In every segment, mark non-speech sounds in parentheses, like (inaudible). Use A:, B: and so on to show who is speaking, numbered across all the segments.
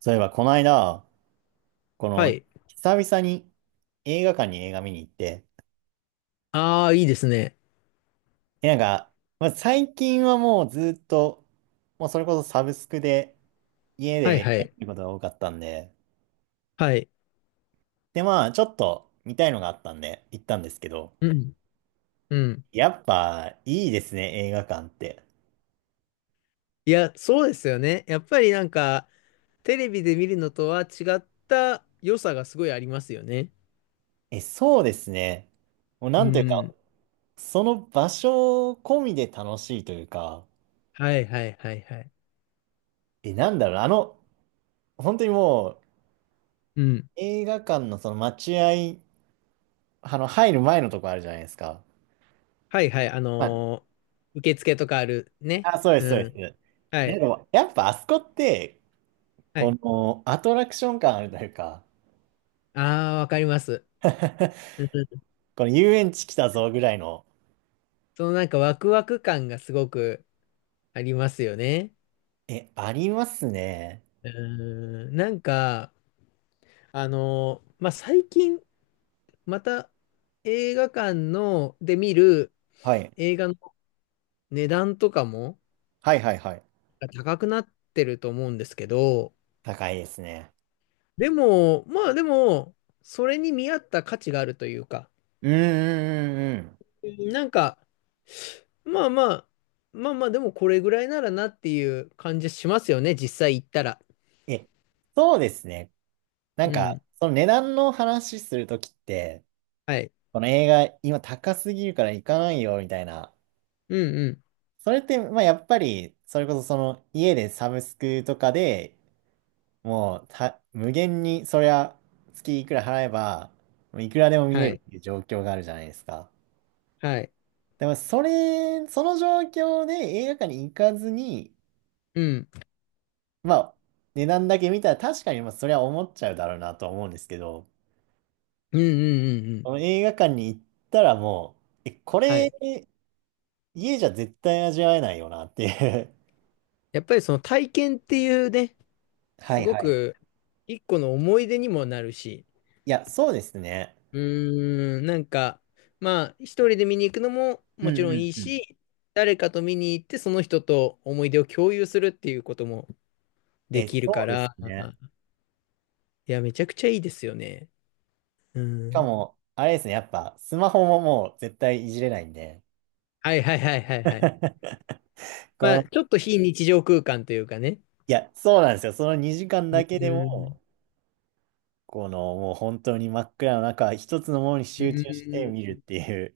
A: そういえば、この間、こ
B: は
A: の、
B: い。
A: 久々に映画館に映画見に行って、
B: ああ、いいですね。
A: でなんか、まあ、最近はもうずっと、もうそれこそサブスクで、家で
B: はいは
A: 映画
B: い。
A: 見ることが多かったんで、
B: はい。
A: で、まあ、ちょっと見たいのがあったんで、行ったんですけど、
B: うん。うん。
A: やっぱ、いいですね、映画館って。
B: いや、そうですよね。やっぱりなんか、テレビで見るのとは違った良さがすごいありますよね。
A: そうですね。もう、な
B: う
A: んというか、
B: ん。
A: その場所込みで楽しいというか、
B: はいはいはいはい。
A: なんだろうな、本当にもう、
B: うん。
A: 映画館のその待合入る前のとこあるじゃないですか。
B: はいはい。
A: ま
B: 受付とかあるね。
A: あ、あ、そうです、そう
B: う
A: で
B: ん。は
A: す。なん
B: い。
A: か、やっぱあそこって、
B: は
A: こ
B: い。
A: のアトラクション感あるというか、
B: ああ、わかります。
A: (laughs)
B: うん、
A: この遊園地来たぞぐらいの、
B: そのなんかワクワク感がすごくありますよね。
A: ありますね。
B: うん。なんか、まあ、最近、また映画館ので見る
A: はい。
B: 映画の値段とかも
A: はいはいはい。
B: 高くなってると思うんですけど、
A: 高いですね。
B: でも、まあ、それに見合った価値があるというか、
A: うんうんうんうん。
B: なんか、まあまあ、まあまあ、でもこれぐらいならなっていう感じしますよね、実際行ったら。
A: え、そうですね。なん
B: う
A: か、
B: ん。
A: その値段の話するときって、
B: はい。
A: この映画今高すぎるから行かないよみたいな。
B: うんうん。
A: それって、まあやっぱり、それこそその家でサブスクとかでもうた、無限に、そりゃ、月いくら払えば、もういくらでも見
B: は
A: れる
B: い。
A: っていう状況があるじゃないですか。
B: はい。
A: でも、それ、その状況で映画館に行かずに、
B: うん。
A: まあ、値段だけ見たら確かに、まあ、それは思っちゃうだろうなとは思うんですけど、
B: うんうんうんうん。
A: この映画館に行ったらもう、こ
B: は
A: れ、
B: い。
A: 家じゃ絶対味わえないよなっていう
B: やっぱりその体験っていうね、
A: (laughs) は
B: す
A: い
B: ご
A: はい。
B: く一個の思い出にもなるし、
A: いや、そうですね。
B: うーん、なんか、まあ、一人で見に行くのも
A: うん
B: もちろんい
A: う
B: い
A: んうん。
B: し、誰かと見に行ってその人と思い出を共有するっていうこともできる
A: そ
B: か
A: うです
B: ら、
A: ね。
B: いや、めちゃくちゃいいですよね。う
A: しか
B: ん。
A: も、あれですね、やっぱ、スマホももう絶対いじれないんで、
B: はいはいはいはいはい。
A: (laughs) こ
B: ま
A: の、
B: あ、ちょっと非日常空間というかね。
A: いや、そうなんですよ。その2時間
B: う
A: だけで
B: ん。
A: も、もう本当に真っ暗の中、一つのものに
B: う
A: 集中して
B: ん。
A: 見るっていう、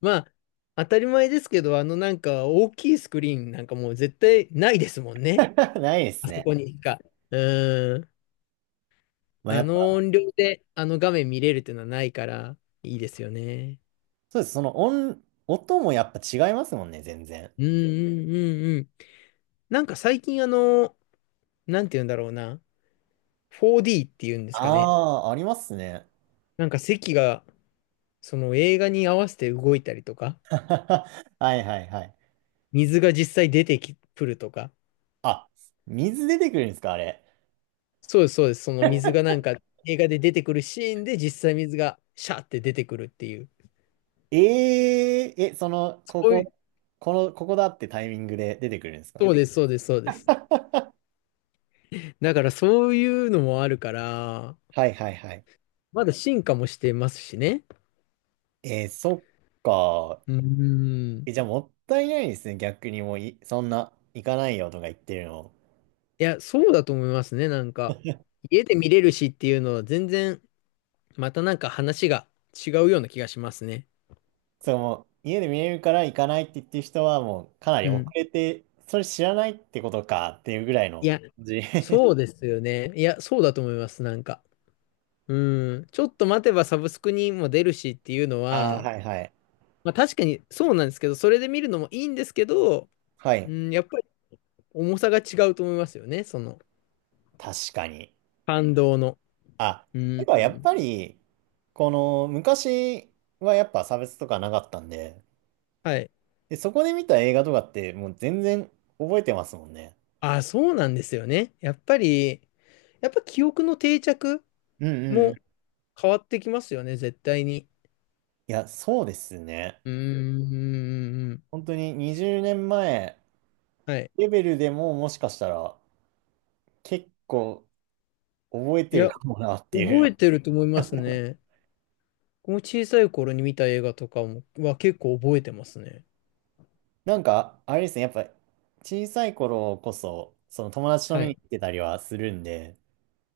B: まあ、当たり前ですけど、なんか大きいスクリーンなんかもう絶対ないですもんね。
A: (laughs) ないです
B: あそ
A: ね。
B: こにしか。うん。
A: まあ、や
B: あ
A: っ
B: の
A: ぱ、
B: 音量であの画面見れるっていうのはないから、いいですよね。
A: そうです。音もやっぱ違いますもんね、全然。
B: うんうんうんうん。なんか最近なんて言うんだろうな。4D っていうんですかね。
A: ああ、ありますね。
B: なんか席が、その映画に合わせて動いたりとか、
A: (laughs) はいはいはい。
B: 水が実際出てき、くるとか。
A: あ、水出てくるんですか、あれ。
B: そうです、そうです。その水がなんか映画で出てくるシーンで実際水がシャーって出てくるっていう。
A: えええ、
B: そういう、
A: ここだってタイミングで出てくるんです
B: そ
A: か？
B: うです、そうです、そうです。だからそういうのもあるから、
A: はいはいはい。
B: まだ進化もしてますしね。
A: えー、そっか。
B: うーん。
A: じゃあもったいないですね。逆にもうい、そんな、行かないよとか言ってるの。
B: いや、そうだと思いますね。なんか、家で見れるしっていうのは全然、またなんか話が違うような気がしますね。
A: それもう、家で見れるから行かないって言ってる人は、もう、かなり
B: う
A: 遅
B: ん。
A: れて、それ知らないってことかっていうぐらいの
B: いや、
A: 感じ。
B: そう
A: (laughs)
B: ですよね。いや、そうだと思います。なんか。うん。ちょっと待てばサブスクにも出るしっていうの
A: ああ、
B: は、
A: はいはい。
B: まあ確かにそうなんですけど、それで見るのもいいんですけど、
A: は
B: う
A: い。
B: ん、やっぱり重さが違うと思いますよね。その、
A: 確かに。
B: 感動の。
A: あ、
B: う
A: て
B: ん。
A: かやっぱり、昔はやっぱ差別とかなかったんで、
B: はい。
A: で、そこで見た映画とかって、もう全然覚えてますもんね。
B: あ、そうなんですよね。やっぱり、やっぱ記憶の定着
A: うんうんうん。
B: も
A: い
B: 変わってきますよね、絶対に。
A: や、そうですね。
B: うーん。
A: 本当に20年前
B: はい。
A: レベルでももしかしたら結構覚え
B: い
A: てる
B: や、
A: かもなってい
B: 覚え
A: う。
B: てると思いますね。この小さい頃に見た映画とかもは結構覚えてますね。
A: なんか、あれですね、やっぱ小さい頃こそ、その友達と
B: は
A: 見に
B: い。
A: 行ってたりはするんで、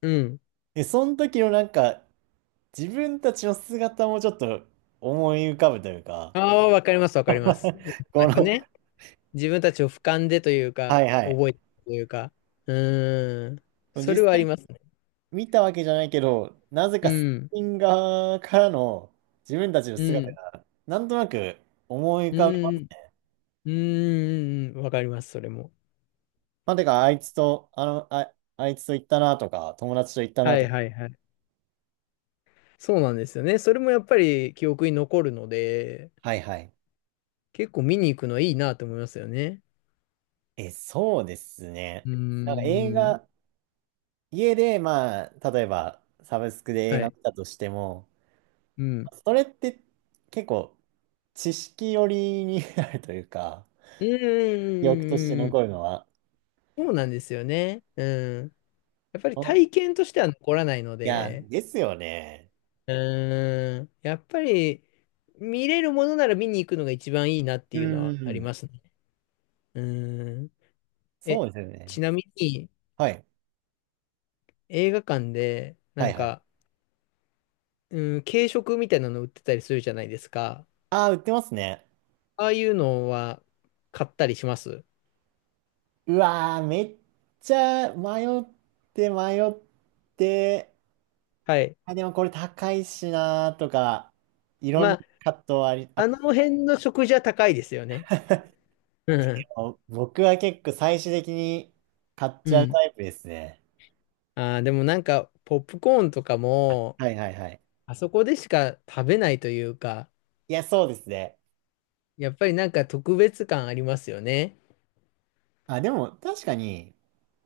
B: うん。
A: で、その時のなんか自分たちの姿もちょっと思い浮かぶというか、
B: ああ、わかります、わかります。
A: (laughs)
B: な
A: こ
B: んか
A: の、
B: ね、自分たちを俯瞰でという
A: は
B: か、
A: いはい。
B: 覚えてるというか。うーん。そ
A: 実
B: れはあり
A: 際
B: ますね。
A: 見たわけじゃないけど、なぜ
B: う
A: かス
B: ん。
A: ピン側からの自分たちの
B: う
A: 姿
B: ん。
A: がなんとなく思い浮
B: う
A: かぶ。
B: ん。うん。うん。うん、わかります、それも。
A: まあ、てか、あいつと、あの、あ、あいつと行ったなとか、友達と行ったな
B: は
A: と
B: い
A: か。
B: はいはい。そうなんですよね。それもやっぱり記憶に残るので、
A: はいはい。
B: 結構見に行くのいいなと思いますよね。
A: そうですね。
B: うー
A: なんか映
B: ん。
A: 画、家で、まあ、例えば、サブスクで映
B: は
A: 画
B: い。
A: 見たとしても、
B: うん。
A: それって結構、知識寄りになるというか、
B: う
A: 記憶として
B: ーん。
A: 残るのは。
B: そうなんですよね。うん。やっぱり
A: お
B: 体
A: い
B: 験としては残らないの
A: や、
B: で、
A: ですよね。
B: うーん。やっぱり見れるものなら見に行くのが一番いいなって
A: う
B: いうの
A: んう
B: は
A: ん
B: あ
A: う
B: り
A: ん。
B: ますね。うーん。
A: そ
B: え、
A: うですよ
B: ち
A: ね。
B: なみに
A: はい。
B: 映画館でな
A: はい
B: ん
A: はい。
B: か、うん、軽食みたいなの売ってたりするじゃないですか。
A: ああ、売ってますね。
B: ああいうのは買ったりします？
A: うわー、めっちゃ迷って迷って、
B: はい。
A: あ、でもこれ高いしなーとか、いろん
B: ま
A: な
B: あ、
A: 葛藤あり、
B: あ
A: あ、
B: の辺の食事は高いですよね。うん。
A: (laughs) 僕は結構最終的に買っ
B: う
A: ちゃう
B: ん。
A: タイプですね。
B: ああ、でもなんか、ポップコーンとかも、
A: はいはいはい。
B: あそこでしか食べないというか、
A: いや、そうですね。
B: やっぱりなんか特別感ありますよね。
A: あ、でも確かに、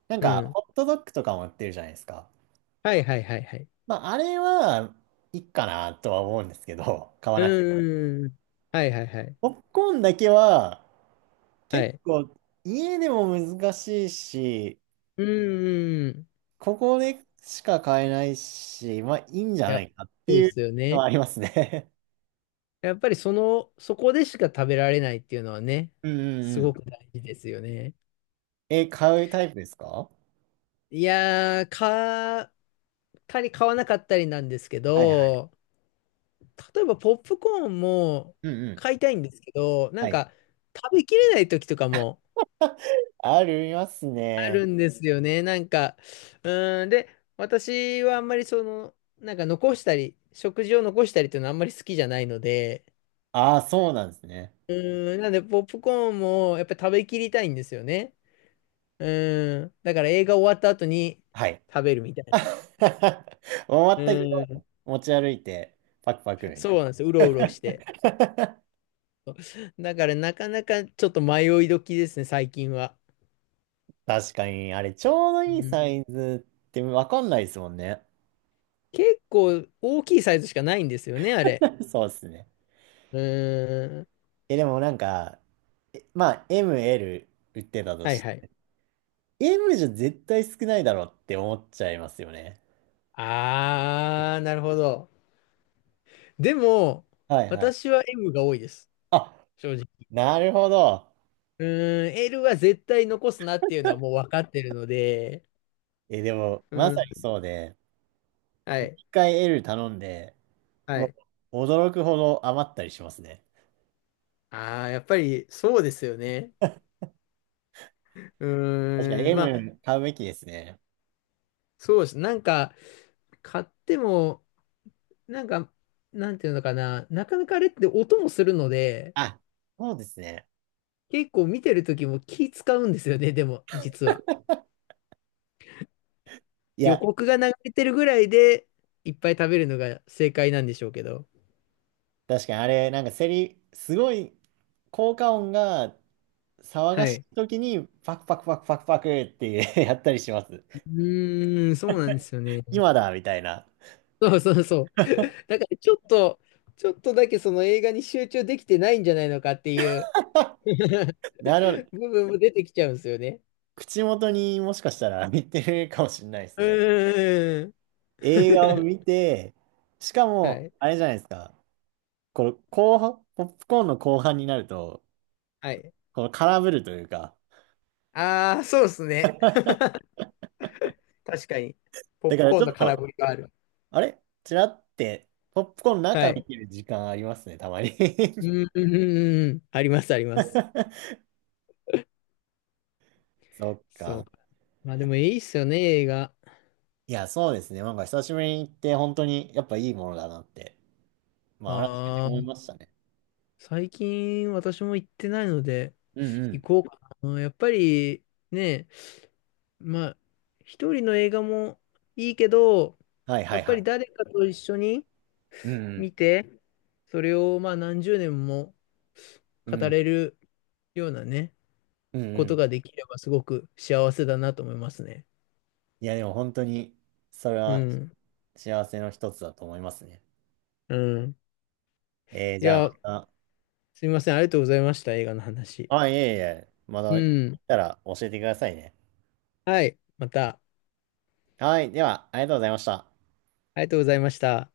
A: なん
B: う
A: か
B: ん。
A: ホットドッグとかも売ってるじゃないですか。
B: はいはいはいはい。
A: まあ、あれはいいかなとは思うんですけど、買わ
B: う
A: なくて。
B: ーん。はいはいはい。
A: ポップコーンだけは
B: は
A: 結
B: い。
A: 構家でも難しいし、
B: うーん。
A: ここでしか買えないし、まあいいんじゃ
B: いや、
A: ないかって
B: そうで
A: いう
B: すよ
A: の
B: ね。
A: はありますね。
B: やっぱりその、そこでしか食べられないっていうのはね、
A: うんうん
B: す
A: う
B: ご
A: ん。
B: く大事ですよね。
A: 買うタイプですか？は
B: いやー、たり買わなかったりなんですけ
A: いはい。
B: ど、例えばポップコーンも
A: うんうん。
B: 買いたいんですけど、な
A: は
B: ん
A: い。
B: か食べきれない時とかも
A: (laughs) あります
B: あ
A: ね。
B: るんですよね。なんか、うーん、で、私はあんまりその、なんか残したり、食事を残したりっていうのはあんまり好きじゃないので、
A: ああ、そうなんですね。
B: うーん、なんでポップコーンもやっぱり食べきりたいんですよね。うーん、だから映画終わった後に
A: はい。
B: 食べるみたいな。
A: (laughs) 終わ
B: う
A: ったけ
B: ーん、
A: ど持ち歩いて、パクパクみ
B: そ
A: た
B: う
A: い
B: なんですよ。うろうろして。
A: な。
B: だからなかなかちょっと迷い時ですね、最近は。
A: (laughs) 確かに、あれ、ちょうど
B: う
A: いい
B: ん。
A: サイズってわかんないですもんね。
B: 結構大きいサイズしかないんですよね、あれ。
A: (laughs) そうですね。
B: うーん。
A: でもなんか、まあ、M、L 売ってたと
B: はい
A: し
B: はい。
A: て、M じゃ絶対少ないだろうって思っちゃいますよね。
B: あー、なるほど。でも、
A: はいはい。
B: 私は M が多いです。
A: あ、
B: 正直。
A: なるほど。
B: うーん、L は絶対残すなっていうのはもう分かってるので。
A: でも、
B: う
A: まさ
B: ん。
A: にそうで、
B: はい。
A: 一回 L 頼んで、
B: は
A: も
B: い。
A: う驚くほど余ったりしますね。
B: ああ、やっぱりそうですよね。う
A: 確かに
B: ーん。まあ、
A: M 買うべきですね。
B: そうです。なんか、買っても、なんか、なんていうのかな、なかなかあれって音もするので、
A: あ、そうですね。
B: 結構見てる時も気使うんですよね、でも、実は。
A: い
B: 予
A: や、
B: 告が流れてるぐらいで、いっぱい食べるのが正解なんでしょうけど。
A: 確かにあれ、なんかすごい、効果音が騒が
B: は
A: し
B: い。
A: い時に、パクパクパクパクパクって (laughs) やったりします。
B: うーん、そうなんですよね。
A: 今だみたいな。
B: そうそうそう。(laughs) だからちょっとだけその映画に集中できてないんじゃないのかっていう
A: (laughs)
B: (laughs)
A: なるほど。
B: 部分も出てきちゃうんですよね。
A: 口元にもしかしたら見てるかもしれないですね。
B: うーん。
A: 映画を
B: (laughs)
A: 見て、しか
B: は
A: も、
B: い。
A: あれじゃないですか。この後半、ポップコーンの後半になると、
B: はい。
A: この空振るというか、
B: ああ、そうですね。確かに。ポッ
A: だか
B: プ
A: ら
B: コー
A: ち
B: ン
A: ょ
B: の
A: っ
B: 空
A: と、
B: 振りがある。
A: あれちらって、ポップコーンの
B: は
A: 中見
B: い。
A: てる時間ありますね、たまに。
B: うん、うん、うん、うん。あります、あります。
A: (laughs) そっ
B: そう
A: か。
B: か。まあでもいいっすよね、映画。
A: いや、そうですね。なんか久しぶりに行って、本当にやっぱいいものだなって、まあ改めて
B: あ
A: 思い
B: あ、
A: ましたね。
B: 最近私も行ってないので、
A: うんう
B: 行
A: ん。
B: こうかな。やっぱりね、まあ、一人の映画もいいけど、
A: はい
B: や
A: は
B: っ
A: い
B: ぱ
A: は
B: り
A: い。
B: 誰かと一緒に
A: うんうん。
B: 見て、それをまあ何十年も
A: う
B: 語
A: ん
B: れるようなね、
A: うん
B: こ
A: う
B: と
A: ん。
B: ができればすごく幸せだなと思いますね。
A: いや、でも本当に、それ
B: う
A: は
B: ん。
A: 幸せの一つだと思いますね。
B: うん。い
A: じゃあ
B: や、
A: ま
B: すみません。ありがとうございました。映画の話。
A: た、あ、いえいえ、また
B: う
A: 行
B: ん。
A: ったら教えてくださいね。
B: はい。また。
A: はい。では、ありがとうございました。
B: ありがとうございました。